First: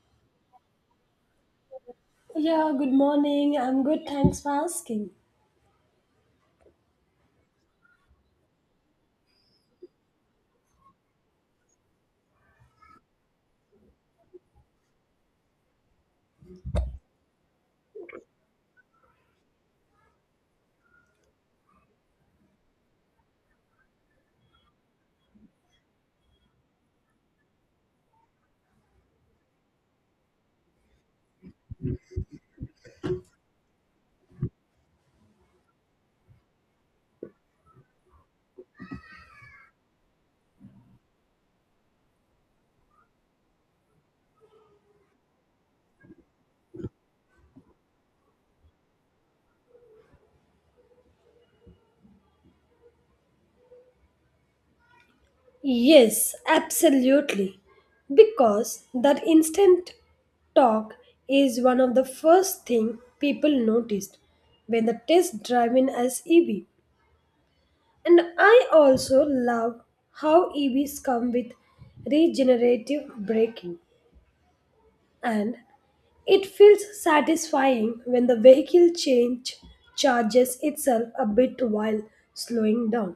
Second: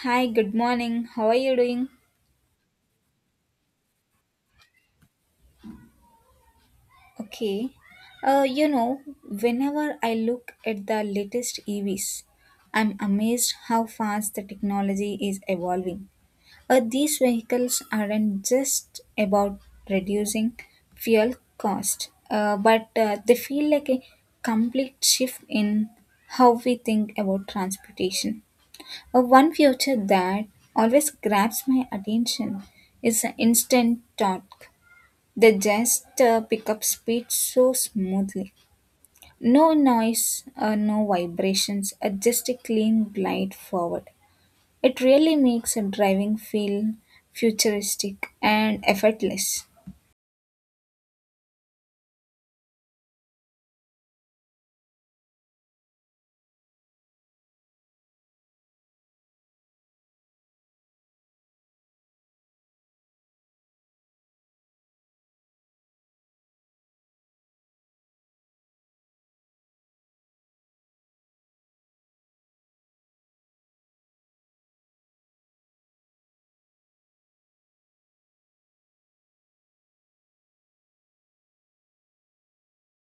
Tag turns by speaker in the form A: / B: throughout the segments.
A: Hi, good morning. How are you doing?
B: Yeah, good morning. I'm good. Thanks for asking.
A: Okay. Whenever I look at the latest EVs, I'm amazed how fast the technology is evolving. These vehicles aren't just about reducing fuel cost, but they feel like a complete shift in how we think about transportation. One feature that always grabs my attention is the instant torque. They just pick up speed so smoothly. No noise, no vibrations, just a clean glide forward. It really makes a driving feel futuristic and effortless.
B: Yes, absolutely. Because that instant talk is one of the first thing people noticed when the test drive in as EV. And I also love how EVs come with regenerative braking and it feels satisfying when the vehicle change charges itself a bit while slowing down,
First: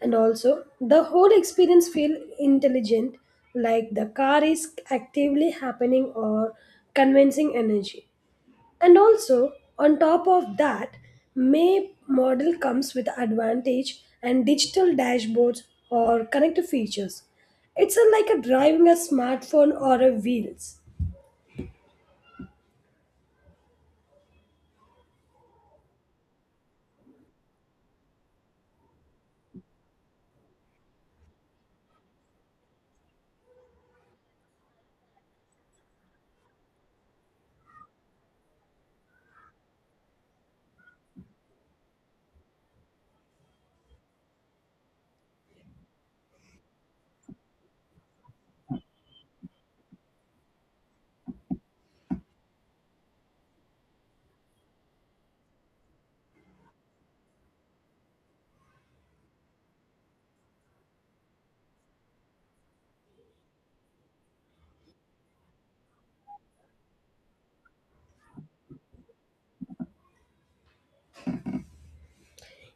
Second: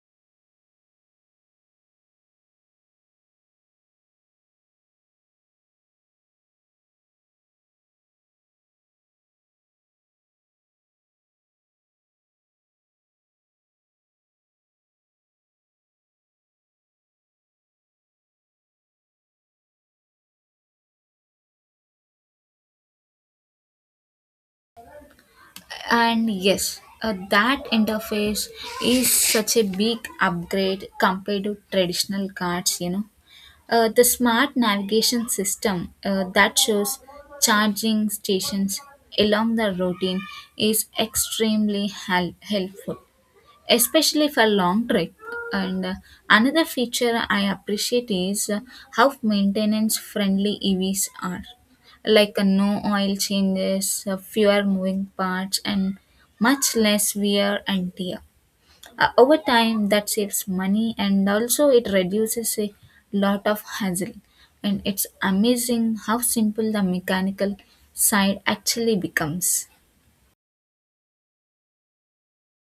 B: and also the whole experience feel intelligent, like the car is actively happening or convincing energy. And also on top of that, may model comes with advantage and digital dashboards or connected features. It's a, like a driving a smartphone or a wheels.
A: And yes, that interface is such a big upgrade compared to traditional cars, you know. The smart navigation system that shows charging stations along the routine is extremely helpful, especially for long trip. And another feature I appreciate is how maintenance friendly EVs are, like no oil changes, fewer moving parts, and much less wear and tear. Over time, that saves money and also it reduces a lot of hassle. And it's amazing how simple the mechanical side actually becomes.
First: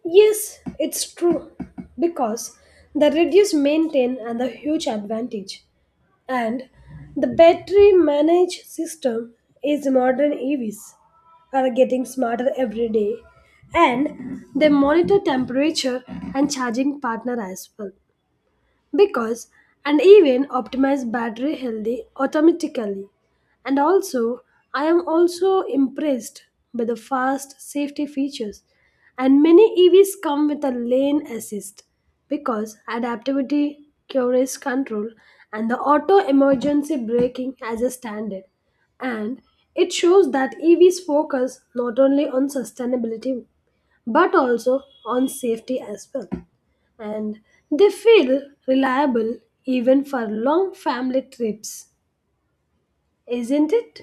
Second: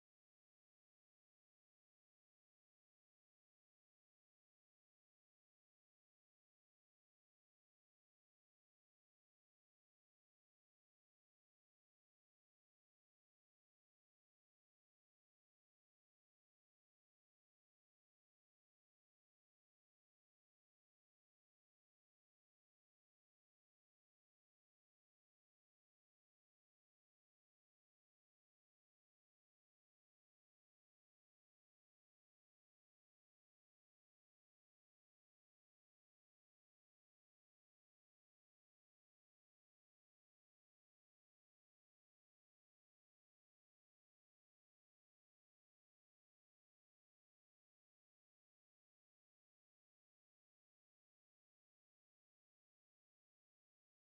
B: Yes, it's true because the reduced maintain and the huge advantage and the battery managed system is modern EVs are getting smarter every day, and they monitor temperature and charging partner as well because and even optimize battery healthy automatically. And also I am also impressed by the fast safety features, and many EVs come with a lane assist because adaptivity cures control and the auto emergency braking as a standard. And it shows that EVs focus not only on sustainability but also on safety as well, and they feel reliable even for long family trips, isn't it?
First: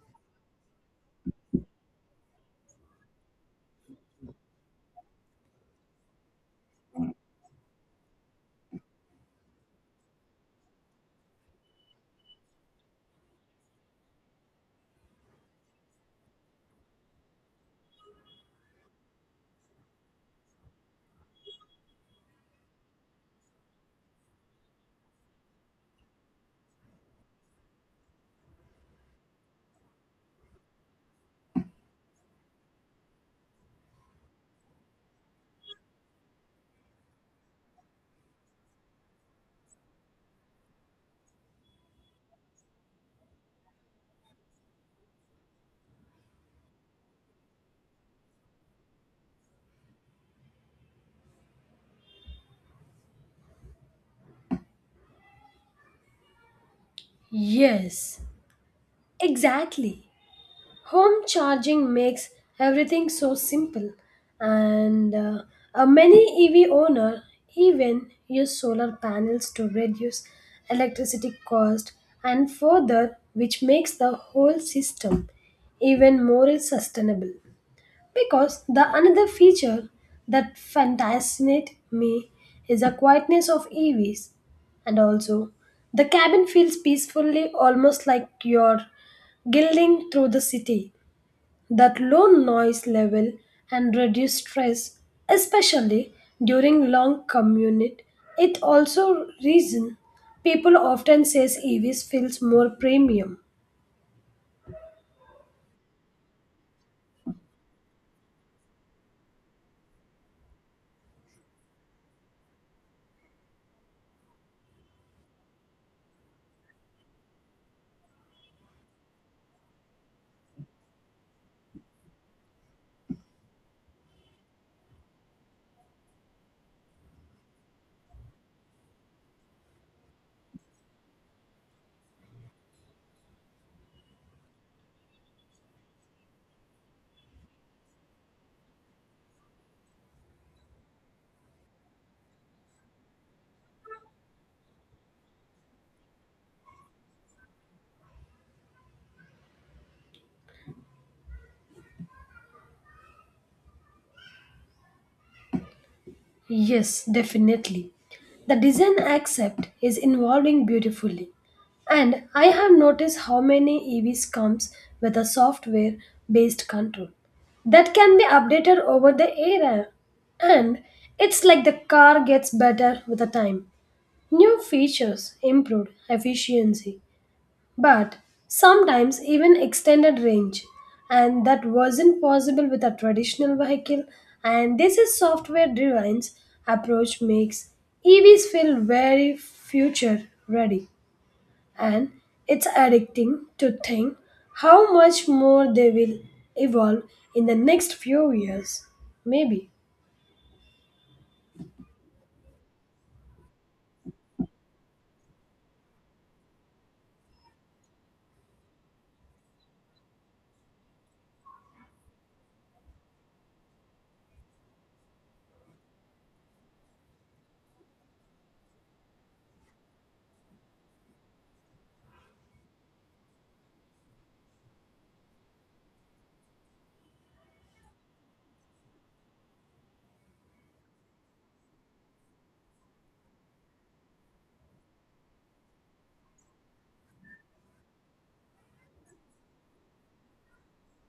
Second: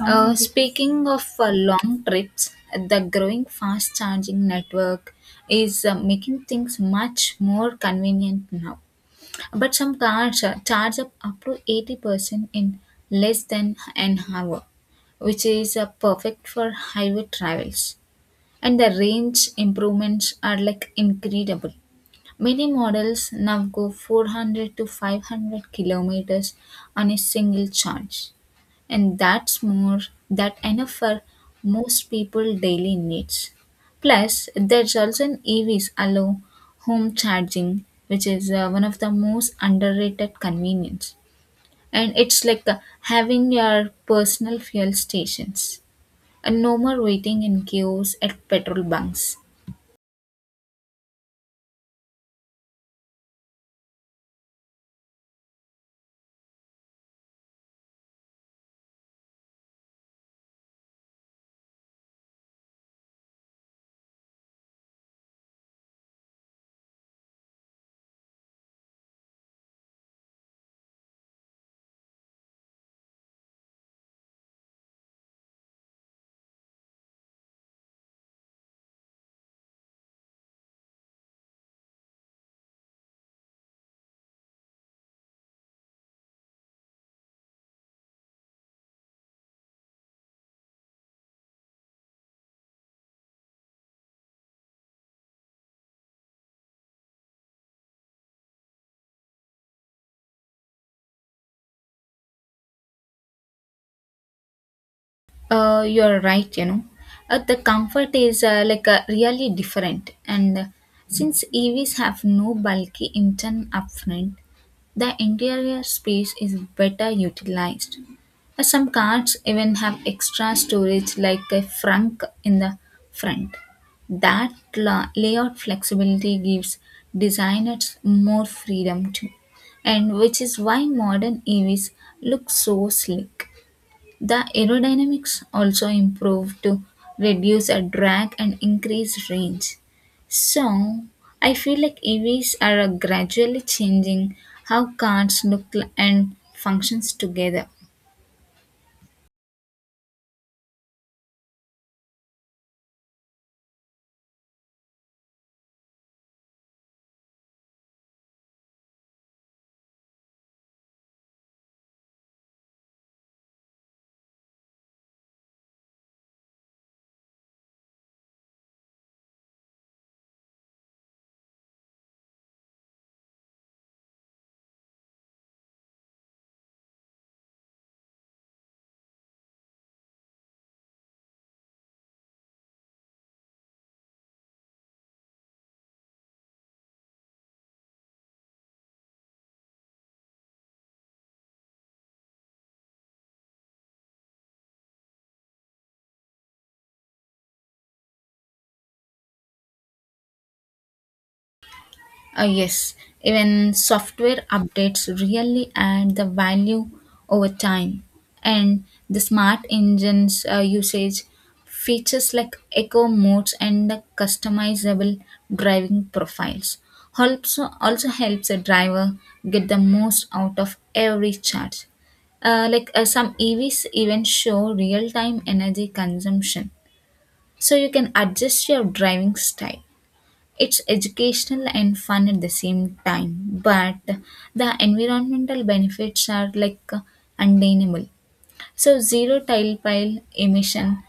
A: Speaking of long trips, the growing fast charging network is making things much more convenient now. But some cars charge up to 80% in less than an hour, which is perfect for highway travels. And the range improvements are like incredible. Many models now go 400 to 500 kilometers on a single charge, and that's more that enough for most people daily needs. Plus, there's also an EVs allow home charging, which is one of the most underrated convenience. And it's like having your personal fuel stations and no more waiting in queues at petrol bunks.
B: Yes, exactly. Home charging makes everything so simple, and a many EV owner even use solar panels to reduce electricity cost and further, which makes the whole system even more sustainable. Because the another feature that fascinates me is the quietness of EVs, and also the cabin feels peacefully almost like you're gliding through the city. That low noise level and reduced stress, especially during long commute, it also reason people often says EVs feels more premium.
A: You're right, you know. The comfort is like really different, and since EVs have no bulky engine upfront, the interior space is better utilized. Some cars even have extra storage, like a trunk in the front. That layout flexibility gives designers more freedom too, and which is why modern EVs look so sleek. The aerodynamics also improved to reduce a drag and increase range. So, I feel like EVs are gradually changing how cars look and functions together.
B: Yes, definitely. The design accept is evolving beautifully. And I have noticed how many EVs comes with a software based control that can be updated over the air. And it's like the car gets better with the time. New features improve efficiency, but sometimes even extended range, and that wasn't possible with a traditional vehicle. And this is software driven approach makes EVs feel very future ready, and it's addicting to think how much more they will evolve in the next few years maybe.
A: Yes, even software updates really add the value over time. And the smart engines usage features like eco modes and the customizable driving profiles also helps a driver get the most out of every charge. Like, some EVs even show real time energy consumption, so you can adjust your driving style. It's educational and fun at the same time, but the environmental benefits are like undeniable. So zero tile pile emission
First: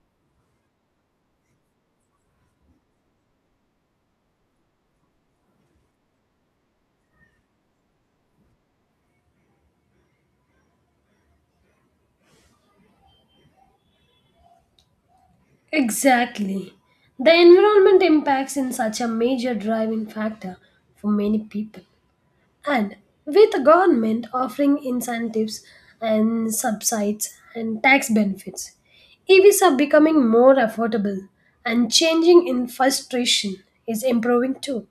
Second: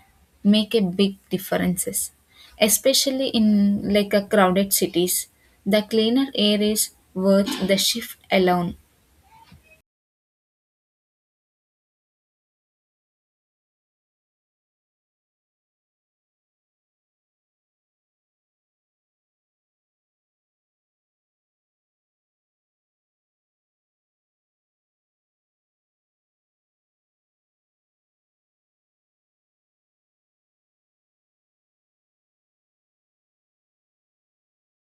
A: make a big differences, especially in like a crowded cities. The cleaner air is worth the shift alone.
B: Exactly. The environment impacts in such a major driving factor for many people. And with the government offering incentives and subsides and tax benefits, EVs are becoming more affordable, and changing in frustration is improving too,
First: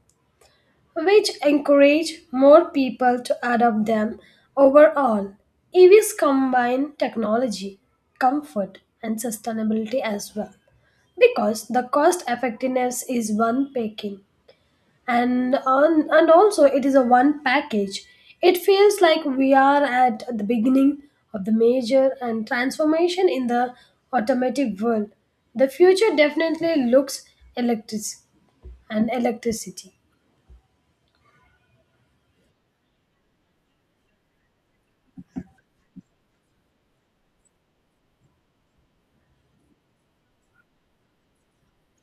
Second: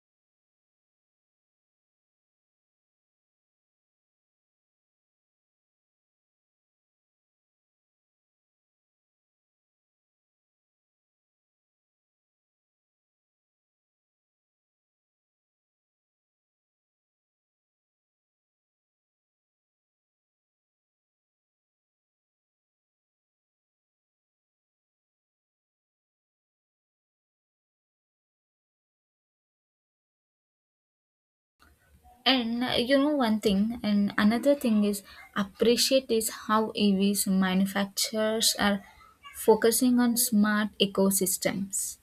B: which encourage more people to adopt them overall. EVs combine technology, comfort and sustainability as well, because the cost effectiveness is one packing and on, and also it is a one package. It feels like we are at the beginning of the major and transformation in the automotive world. The future definitely looks electric and electricity.
A: And another thing is appreciate is how EVs manufacturers are focusing on smart ecosystems.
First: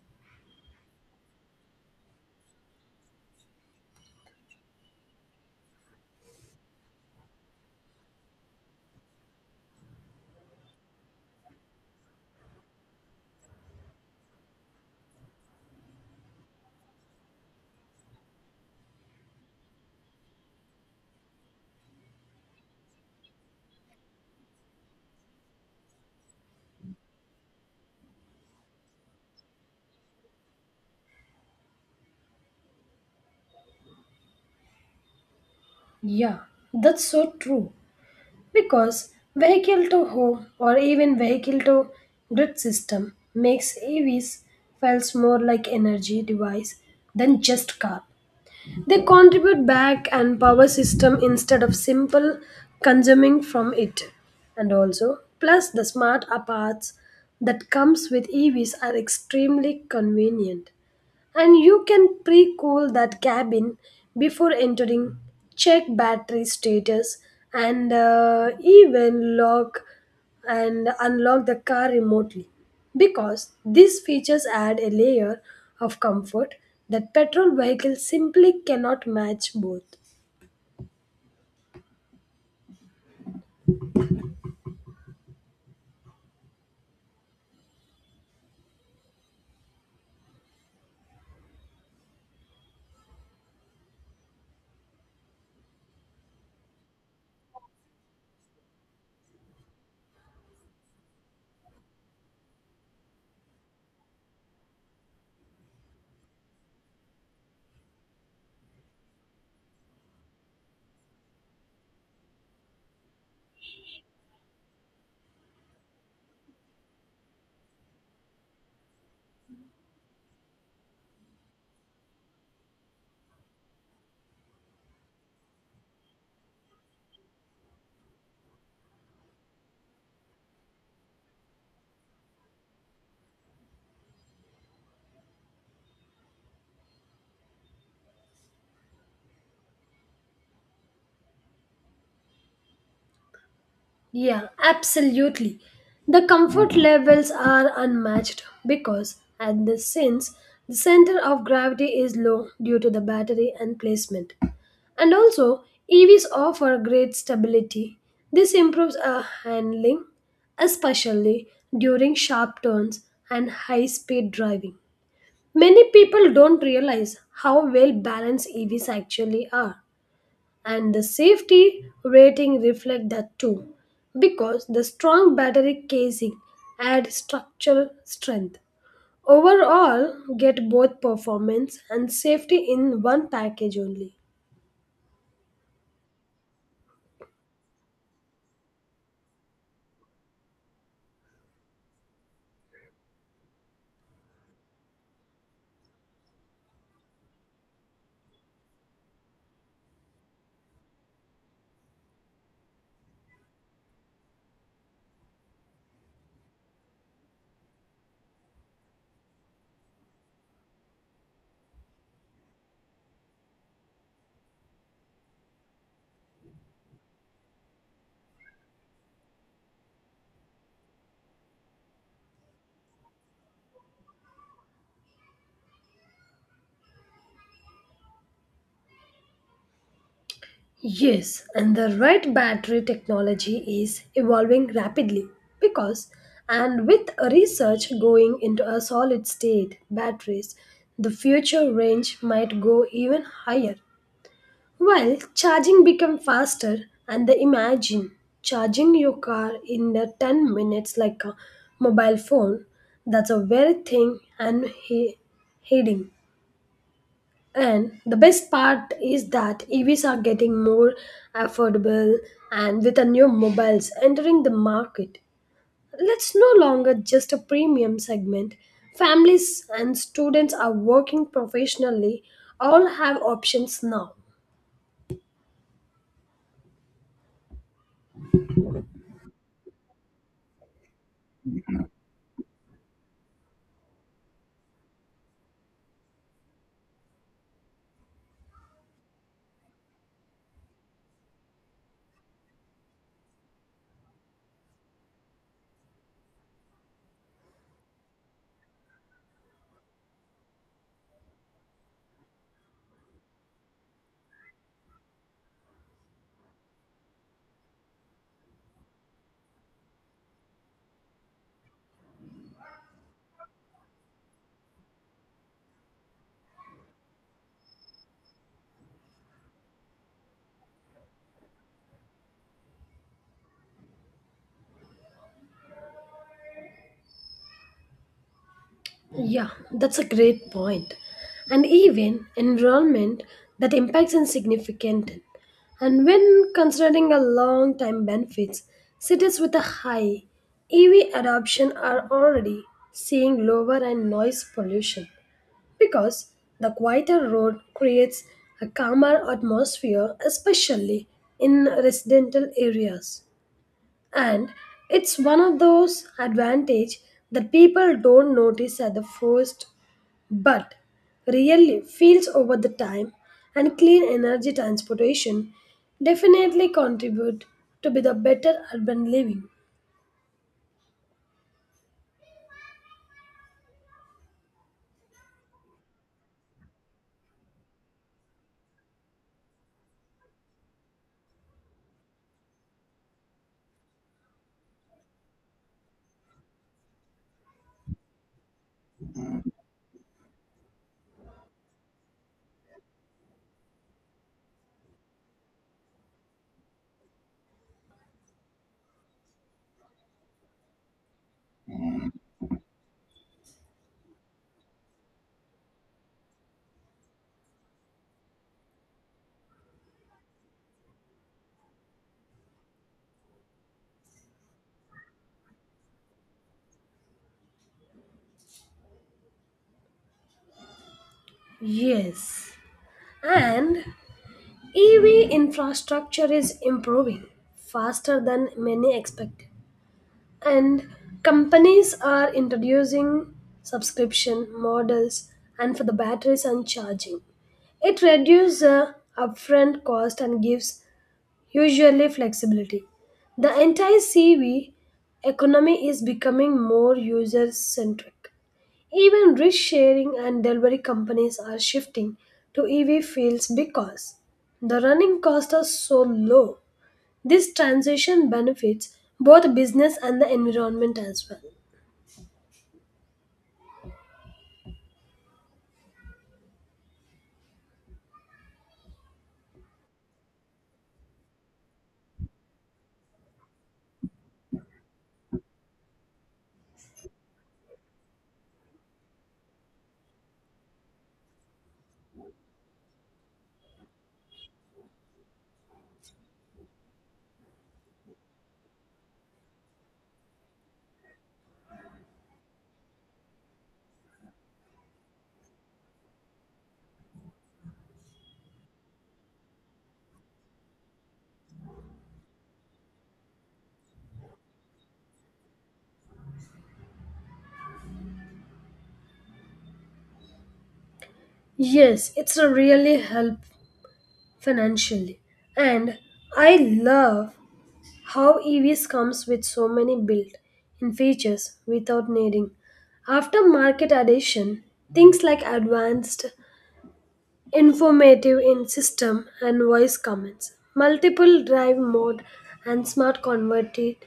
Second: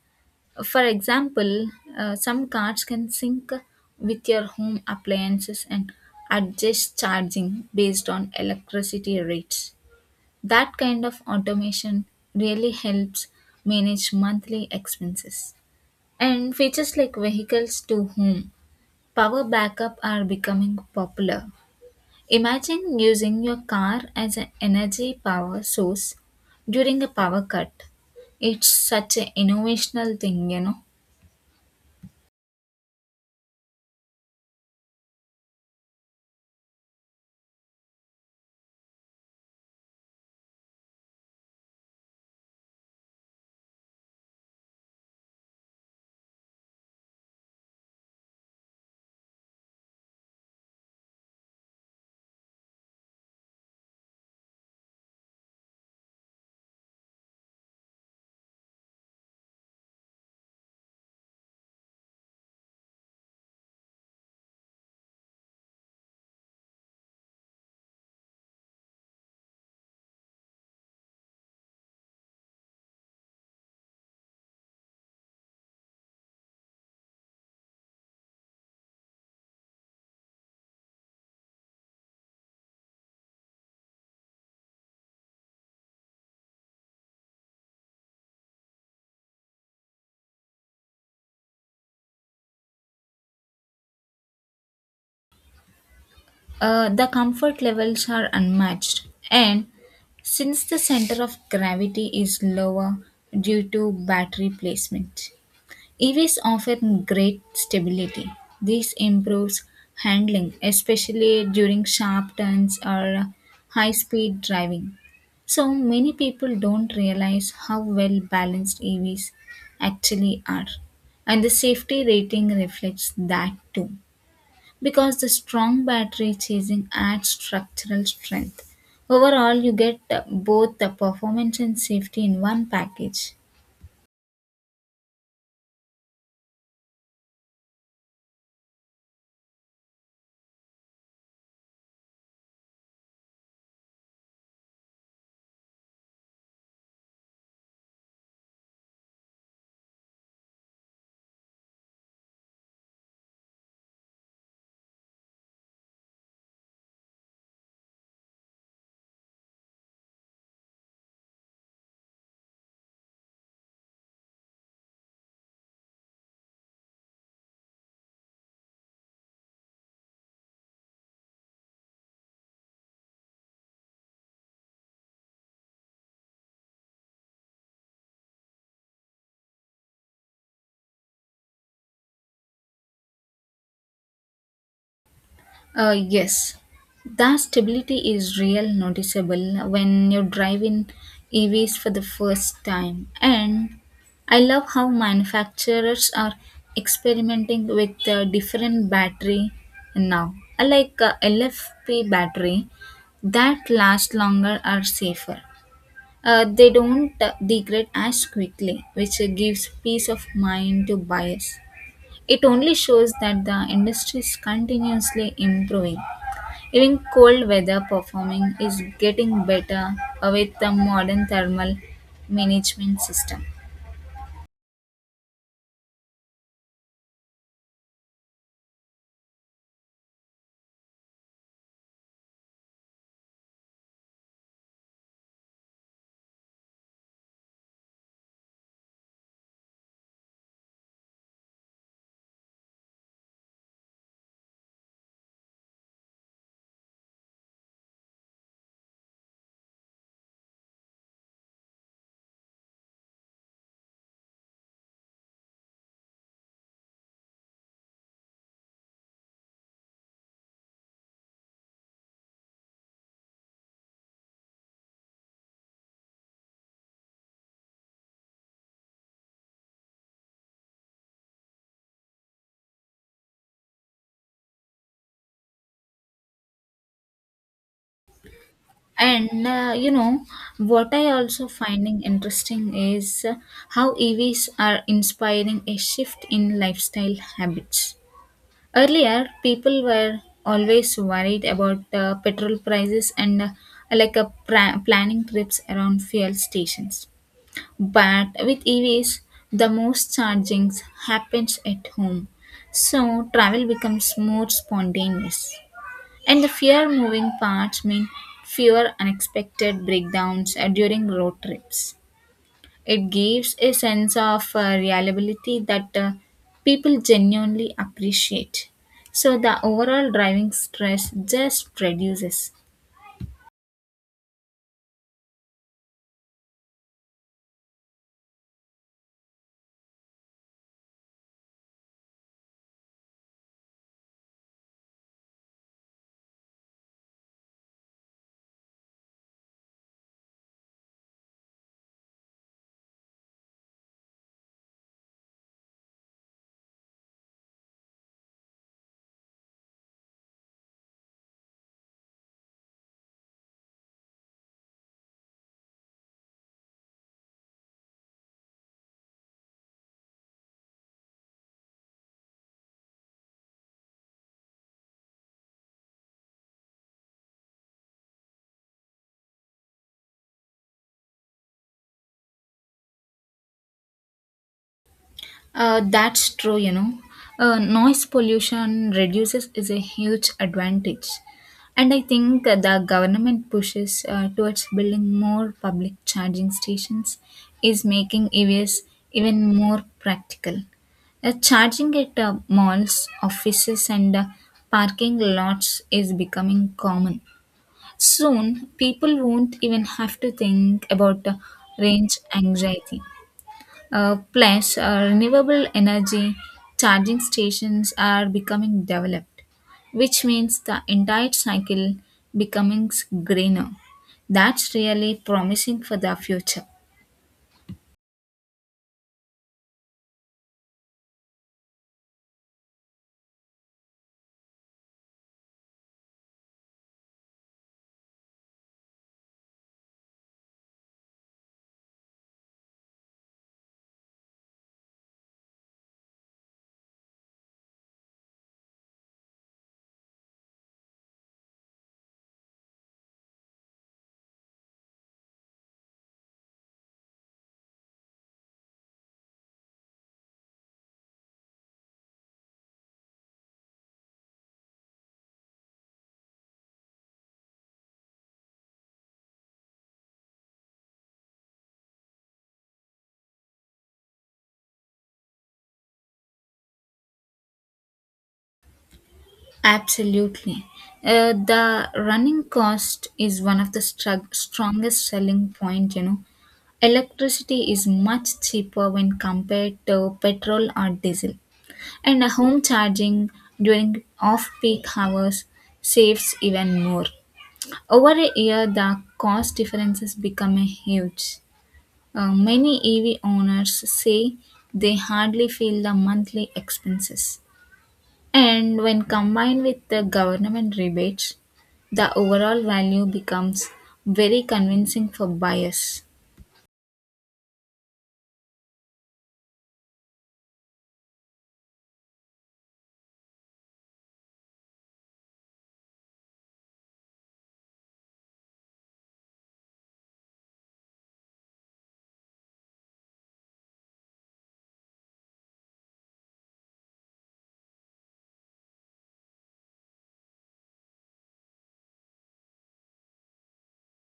A: For example, some cards can sync with your home appliances and adjust charging based on electricity rates. That kind of automation really helps manage monthly expenses. And features like vehicles to home, power backup are becoming popular. Imagine using your car as an energy power source during a power cut. It's such an innovational thing, you know.
B: Yeah, that's so true because vehicle to home or even vehicle to grid system makes EVs feels more like energy device than just car. They contribute back and power system instead of simple consuming from it. And also, plus the smart parts that comes with EVs are extremely convenient, and you can pre cool that cabin before entering, check battery status, and even lock and unlock the car remotely. Because these features add a layer of comfort that petrol vehicles simply cannot match both.
A: The comfort levels are unmatched, and since the center of gravity is lower due to battery placement, EVs offer great stability. This improves handling, especially during sharp turns or high speed driving. So, many people don't realize how well balanced EVs actually are, and the safety rating reflects that too because the strong battery chasing adds structural strength. Overall, you get both the performance and safety in one package.
B: Yeah, absolutely. The comfort levels are unmatched because, at this since the center of gravity is low due to the battery and placement, and also, EVs offer great stability. This improves our handling, especially during sharp turns and high speed driving. Many people don't realize how well balanced EVs actually are, and the safety rating reflects that too, because the strong battery casing adds structural strength. Overall, get both performance and safety in one package only.
A: Yes, the stability is real noticeable when you drive in EVs for the first time. And I love how manufacturers are experimenting with different battery now, I like LFP battery that last longer are safer. They don't degrade as quickly, which gives peace of mind to buyers. It only shows that the industry is continuously improving. Even cold weather performing is getting better with the modern thermal management system.
B: Yes, and the right battery technology is evolving rapidly because, and with research going into a solid state batteries, the future range might go even higher. While charging become faster, and the imagine charging your car in the 10 minutes like a mobile phone, that's a very thing and heading. And the best part is that EVs are getting more affordable, and with the new mobiles entering the market, it's no longer just a premium segment. Families and students are working professionally all have options now.
A: And what I also finding interesting is how EVs are inspiring a shift in lifestyle habits. Earlier, people were always worried about petrol prices and like a planning trips around fuel stations. But with EVs, the most chargings happens at home, so travel becomes more spontaneous. And the fewer moving parts mean fewer unexpected breakdowns during road trips. It gives a sense of reliability that people genuinely appreciate. So the overall driving stress just reduces.
B: Yeah, that's a great point. And even enrollment that impacts is significant. And when considering a long time benefits, cities with a high EV adoption are already seeing lower and noise pollution because the quieter road creates a calmer atmosphere, especially in residential areas. And it's one of those advantage that people don't notice at the first, but really feels over the time. And clean energy transportation definitely contribute to be the better urban living.
A: That's true, you know. Noise pollution reduces is a huge advantage. And I think the government pushes towards building more public charging stations is making EVs even more practical. Charging at malls, offices, and parking lots is becoming common. Soon, people won't even have to think about range anxiety. Plus, renewable energy charging stations are becoming developed, which means the entire cycle becoming greener. That's really promising for the future.
B: Yes, and EV infrastructure is improving faster than many expected. And companies are introducing subscription models and for the batteries and charging. It reduces the upfront cost and gives usually flexibility. The entire CV economy is becoming more user centric. Even risk sharing and delivery companies are shifting to EV fields because the running costs are so low. This transition benefits both business and the environment as well.
A: Absolutely. The running cost is one of the strongest selling point, you know. Electricity is much cheaper when compared to petrol or diesel. And a home charging during off peak hours saves even more. Over a year, the cost differences become huge. Many EV owners say they hardly feel the monthly expenses. And when combined with the government rebates, the overall value becomes very convincing for buyers.
B: Yes, it's a really help financially. And I love how EVs comes with so many built-in features without needing aftermarket addition, things like advanced informative in system and voice commands, multiple drive mode and smart converted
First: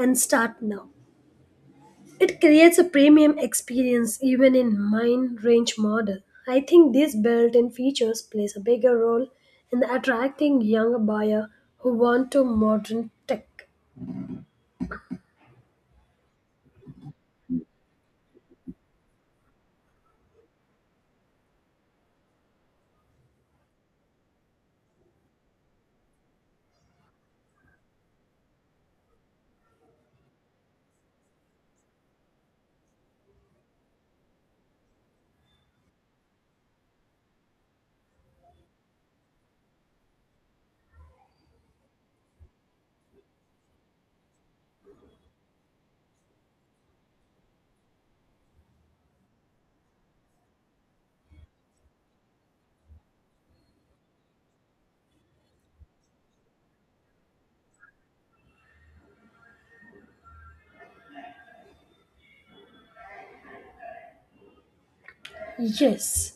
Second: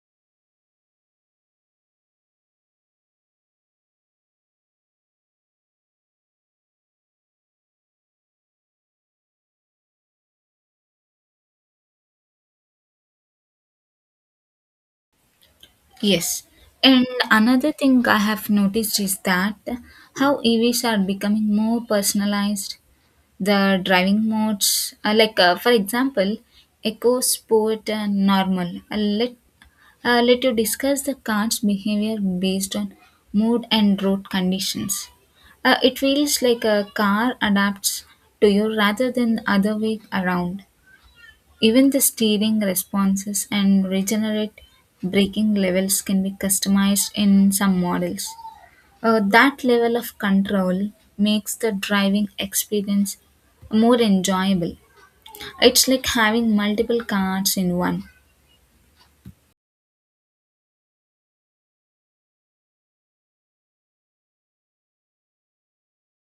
B: and start now. It creates a premium experience even in mine range model. I think these built-in features plays a bigger role in attracting younger buyer who want to modern tech.
A: Yes. And another thing I have noticed is that how EVs are becoming more personalized. The driving modes are like, for example, Eco, Sport, and Normal. Let you discuss the car's behavior based on mood and road conditions. It feels like a car adapts to you rather than the other way around. Even the steering responses and regenerate braking levels can be customized in some models. That level of control makes the driving experience more enjoyable. It's like having multiple cars in one.
B: Yes,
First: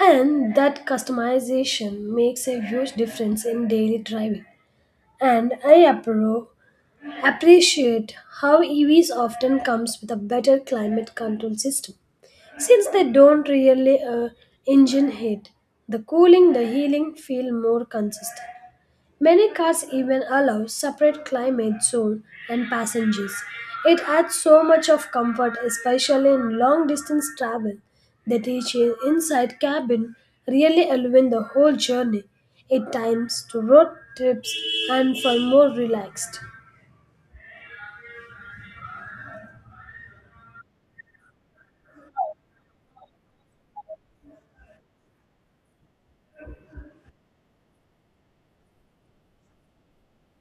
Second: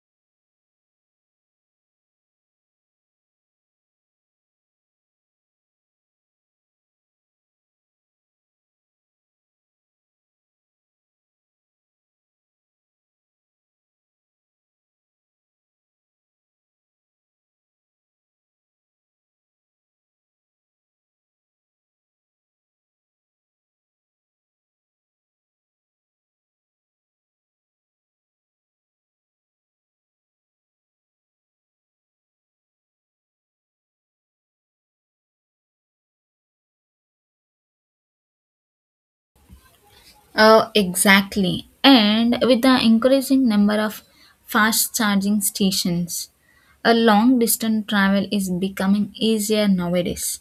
B: and that customization makes a huge difference in daily driving. And I appreciate how EVs often comes with a better climate control system. Since they don't really engine heat, the cooling, the healing feel more consistent. Many cars even allow separate climate zone and passengers. It adds so much of comfort, especially in long distance travel. The each inside cabin really elevate the whole journey. It times to road trips and for more relaxed.
A: Exactly. And with the increasing number of fast charging stations, a long distance travel is becoming easier nowadays.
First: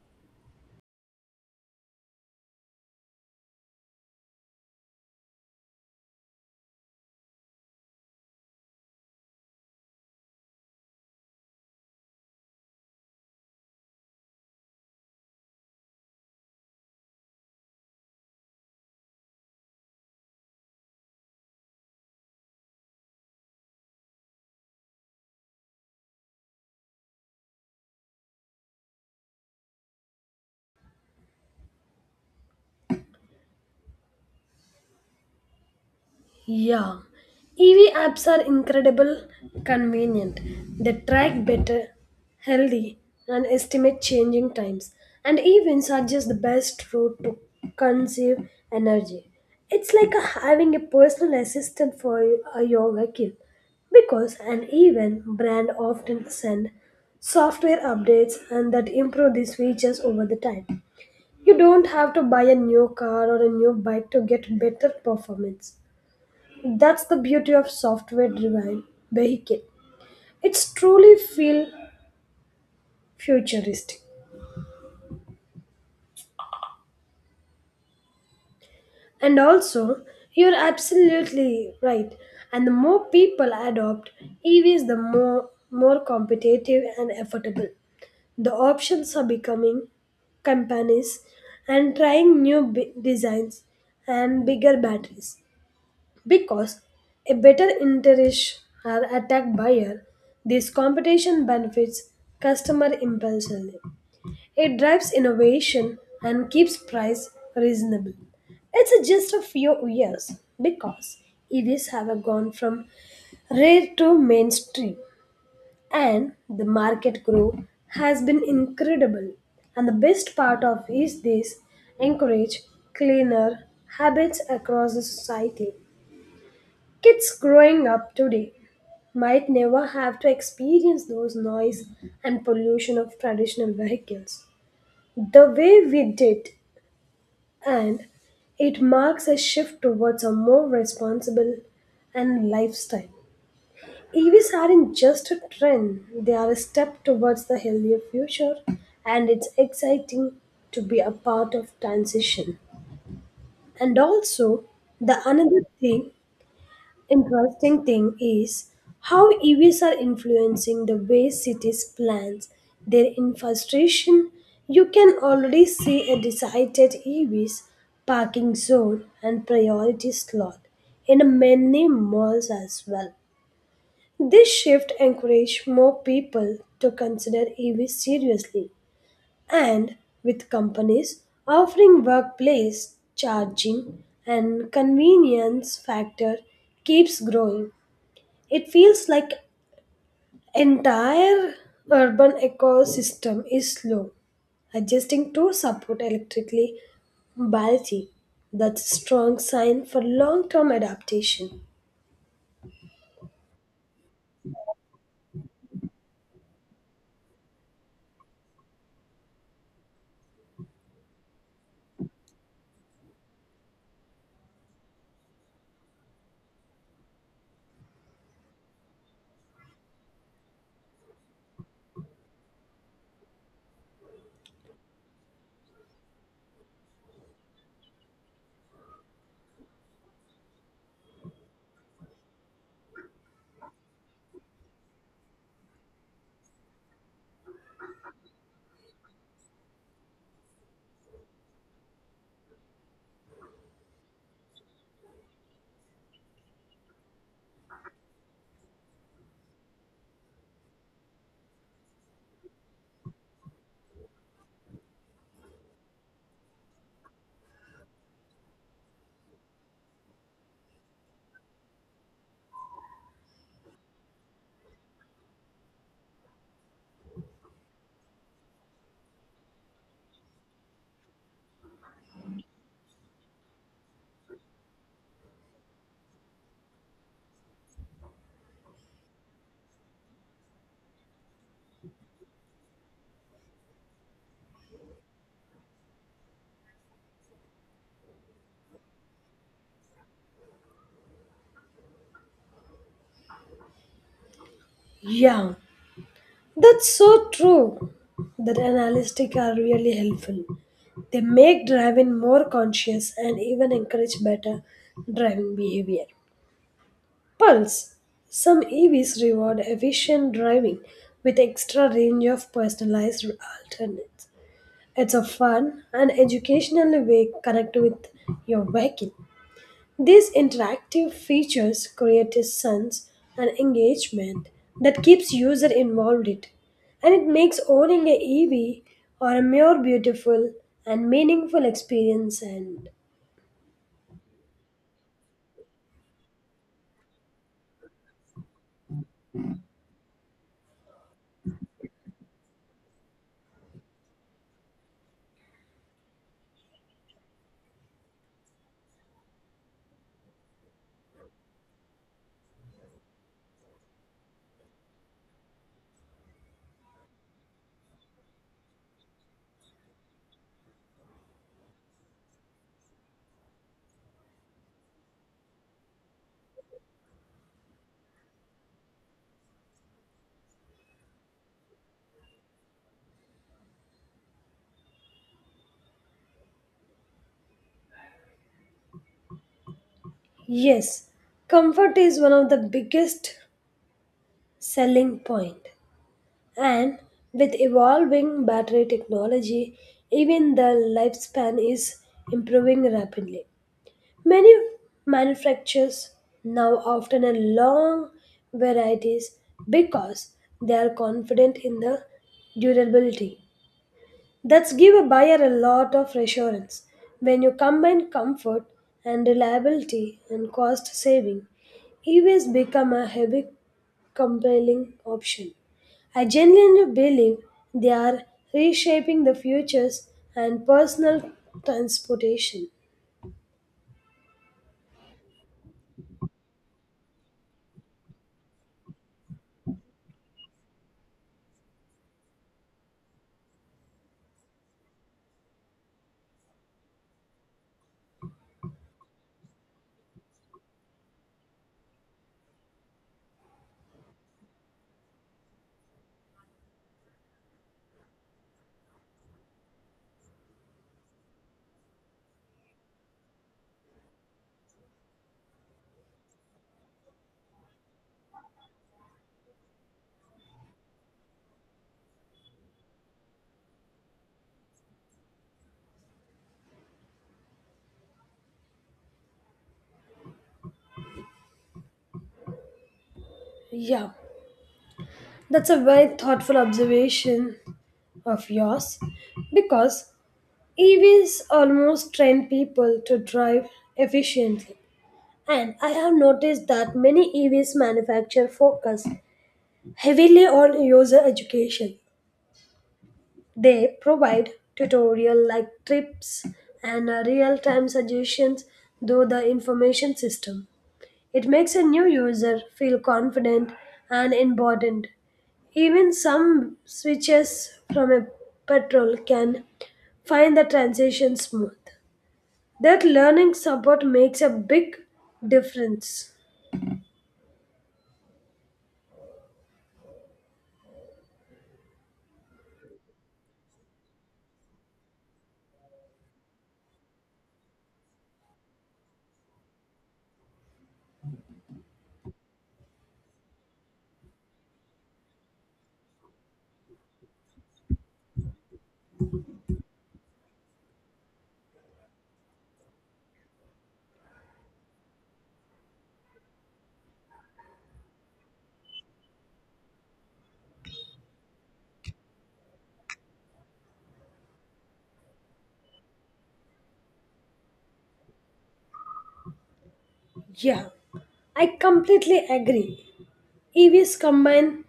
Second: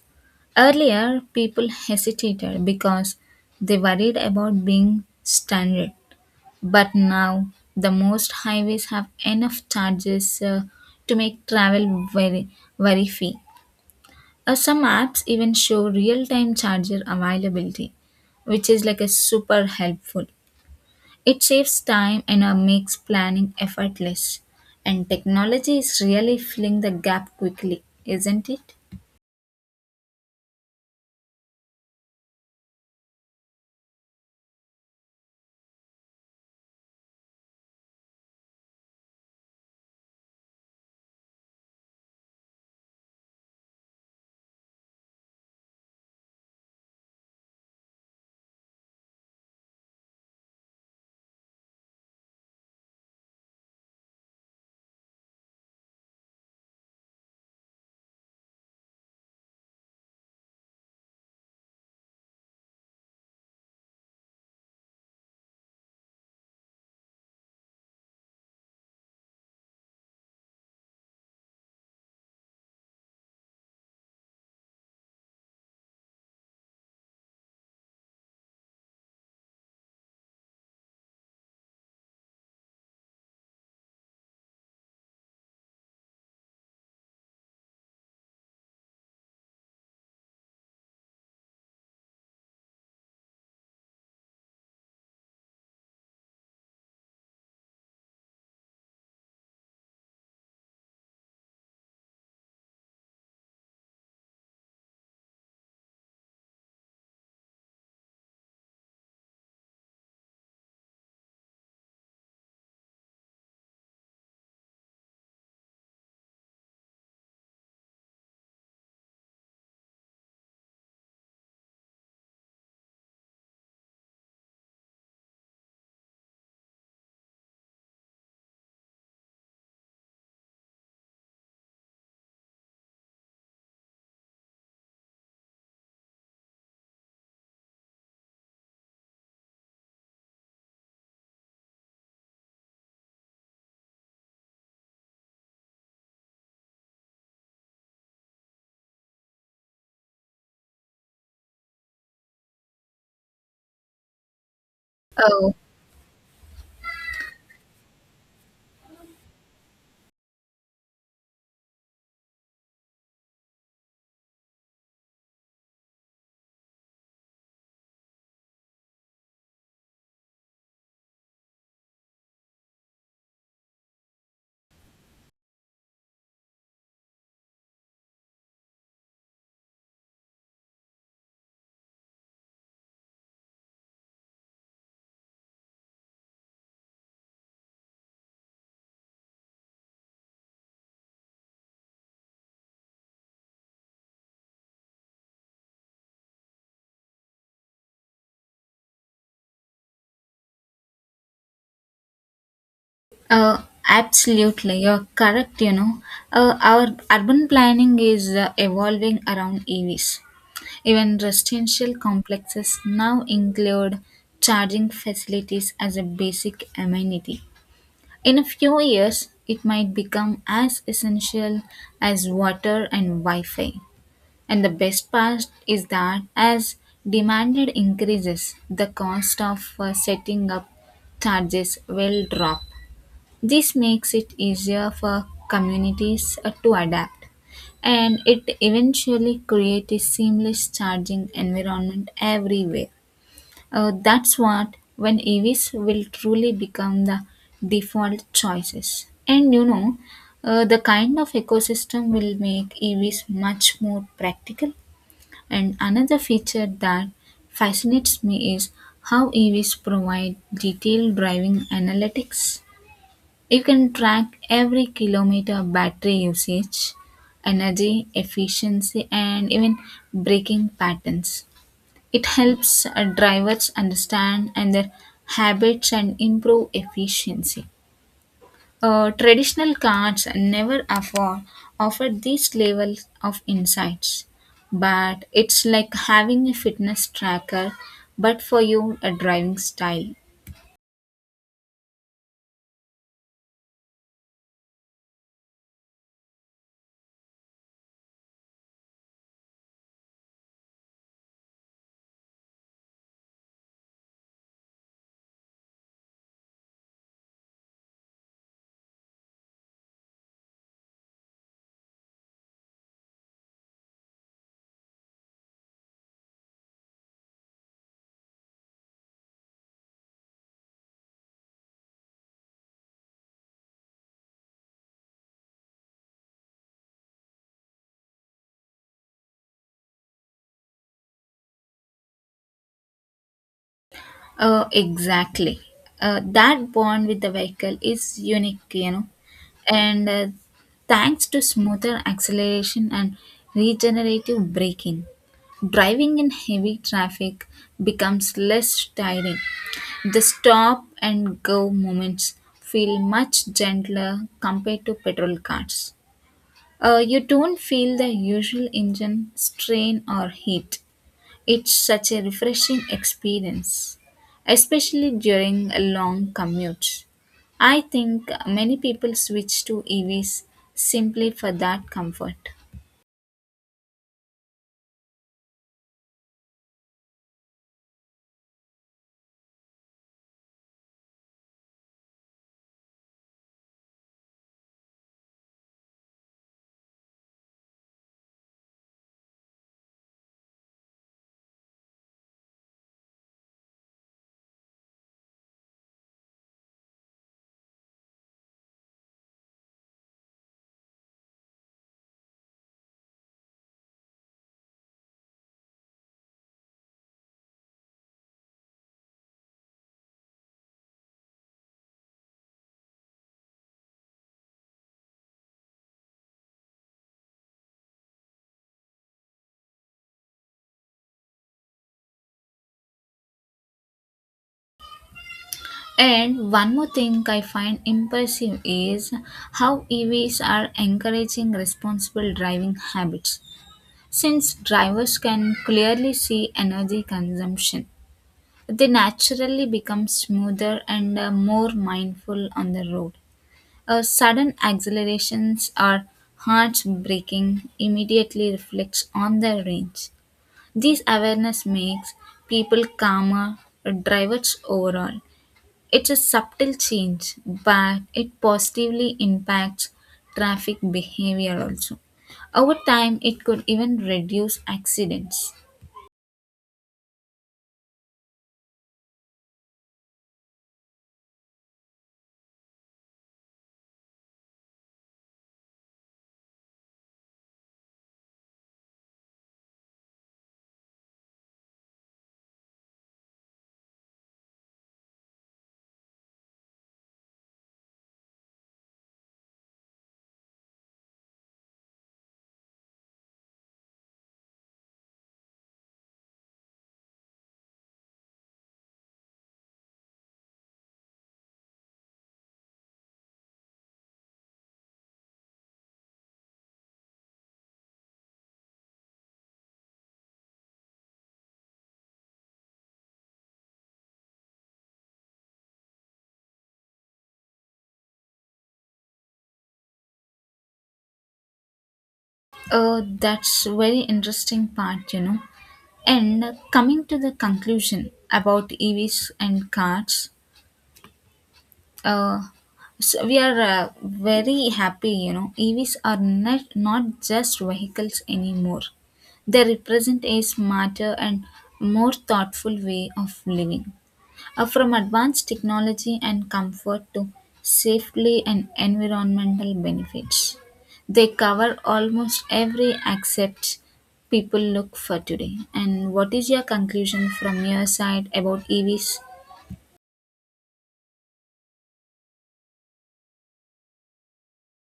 A: Earlier, people hesitated because they worried about being stranded. But now, the most highways have enough charges to make travel very, very free. Some apps even show real time charger availability, which is like a super helpful. It saves time and makes planning effortless. And technology is really filling the gap quickly, isn't it?
B: Yeah, EV apps are incredible, convenient. They track better, healthy, and estimate changing times, and even suggest the best route to conserve energy. It's like having a personal assistant for your vehicle, because an even brand often send software updates and that improve these features over the time. You don't have to buy a new car or a new bike to get better performance. That's the beauty of software driven vehicle. It's truly feel futuristic. And also, you're absolutely right. And the more people adopt EVs, the more competitive and affordable. The options are becoming companies and trying new designs and bigger batteries. Because a better interest are attacked buyer, this competition benefits customer impulsively. It drives innovation and keeps price reasonable. It's just a few years because EVs have gone from rare to mainstream, and the market growth has been incredible. And the best part of is this encourage cleaner habits across the society. Kids growing up today might never have to experience those noise and pollution of traditional vehicles the way we did, and it marks a shift towards a more responsible and lifestyle. EVs aren't just a trend, they are a step towards the healthier future, and it's exciting to be a part of transition. And also, the
A: Oh,
B: another thing interesting thing is how EVs are influencing the way cities plans their infrastructure. You can already see a decided EVs parking zone and priority slot in many malls as well. This shift encouraged more people to consider EVs seriously, and with companies offering workplace charging and convenience factor keeps growing. It feels like entire urban ecosystem is slow adjusting to support electrically mobility. That's a strong sign for long-term adaptation.
A: uh, absolutely. You're correct, you know. Our urban planning is evolving around EVs. Even residential complexes now include charging facilities as a basic amenity. In a few years, it might become as essential as water and Wi Fi. And the best part is that as demanded increases, the cost of setting up charges will drop. This makes it easier for communities to adapt, and it eventually creates a seamless charging environment everywhere. That's what when EVs will truly become the default choices. And you know, the kind of ecosystem will make EVs much more practical. And another feature that fascinates me is how EVs provide detailed driving analytics. You can track every kilometer of battery usage, energy efficiency, and even braking patterns. It helps drivers understand and their habits and improve efficiency. Traditional cars never afford, offer these levels of insights, but it's like having a fitness tracker, but for your driving style.
B: Yeah, that's so true. That analytics are really helpful. They make driving more conscious and even encourage better driving behavior. Pulse. Some EVs reward efficient driving with extra range of personalized alternates. It's a fun and educational way to connect with your vehicle. These interactive features create a sense and engagement that keeps user involved it, and it makes owning a EV or a more beautiful and meaningful experience and
A: Exactly. That bond with the vehicle is unique, you know. And thanks to smoother acceleration and regenerative braking, driving in heavy traffic becomes less tiring. The stop and go moments feel much gentler compared to petrol cars. You don't feel the usual engine strain or heat. It's such a refreshing experience, especially during a long commute. I think many people switch to EVs simply for that comfort.
B: yes, comfort is one of the biggest selling point. And with evolving battery technology, even the lifespan is improving rapidly. Many manufacturers now often a long varieties because they are confident in the durability. That's give a buyer a lot of reassurance. When you combine comfort and reliability and cost saving, EVs become a heavy compelling option. I genuinely believe they are reshaping the futures and personal transportation.
A: And one more thing I find impressive is how EVs are encouraging responsible driving habits. Since drivers can clearly see energy consumption, they naturally become smoother and more mindful on the road. A sudden accelerations or hearts breaking immediately reflects on their range. This awareness makes people calmer, drivers overall. It's a subtle change, but it positively impacts traffic behavior also. Over time, it could even reduce accidents.
B: Yeah, that's a very thoughtful observation of yours because EVs almost train people to drive efficiently. And I have noticed that many EVs manufacturers focus heavily on user education. They provide tutorial like trips and real time suggestions through the information system. It makes a new user feel confident and important. Even some switches from a petrol can find the transition smooth. That learning support makes a big difference.
A: Oh, that's very interesting part, you know. And coming to the conclusion about EVs and cars, uh, so we are very happy you know EVs are not just vehicles anymore. They represent a smarter and more thoughtful way of living. From advanced technology and comfort to safely and environmental benefits, they cover almost every aspect people look for today. And what is your conclusion from your side about EVs?
B: Yeah, I completely agree. EVs combine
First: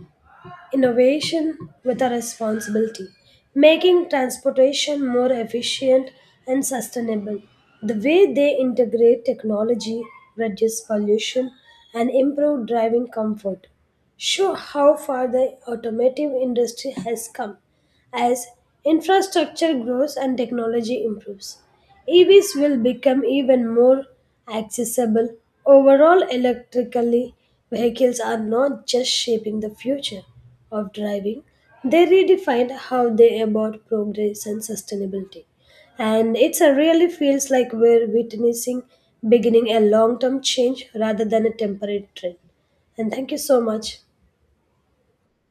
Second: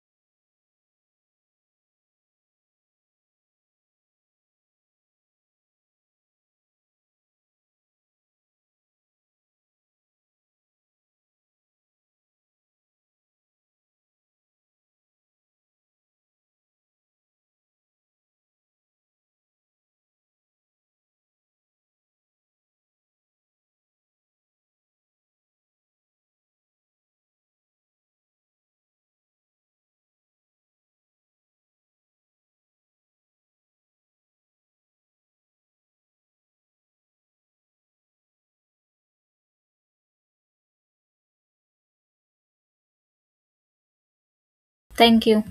B: innovation with a responsibility, making transportation more efficient and sustainable. The way they integrate technology, reduce pollution, and improve driving comfort show how far the automotive industry has come. As infrastructure grows and technology improves, EVs will become even more accessible. Overall, electrically vehicles are not just shaping the future of driving, they redefine how they about progress and sustainability. And it really feels like we're witnessing beginning a long-term change rather than a temporary trend. And thank you so much.
A: Thank you.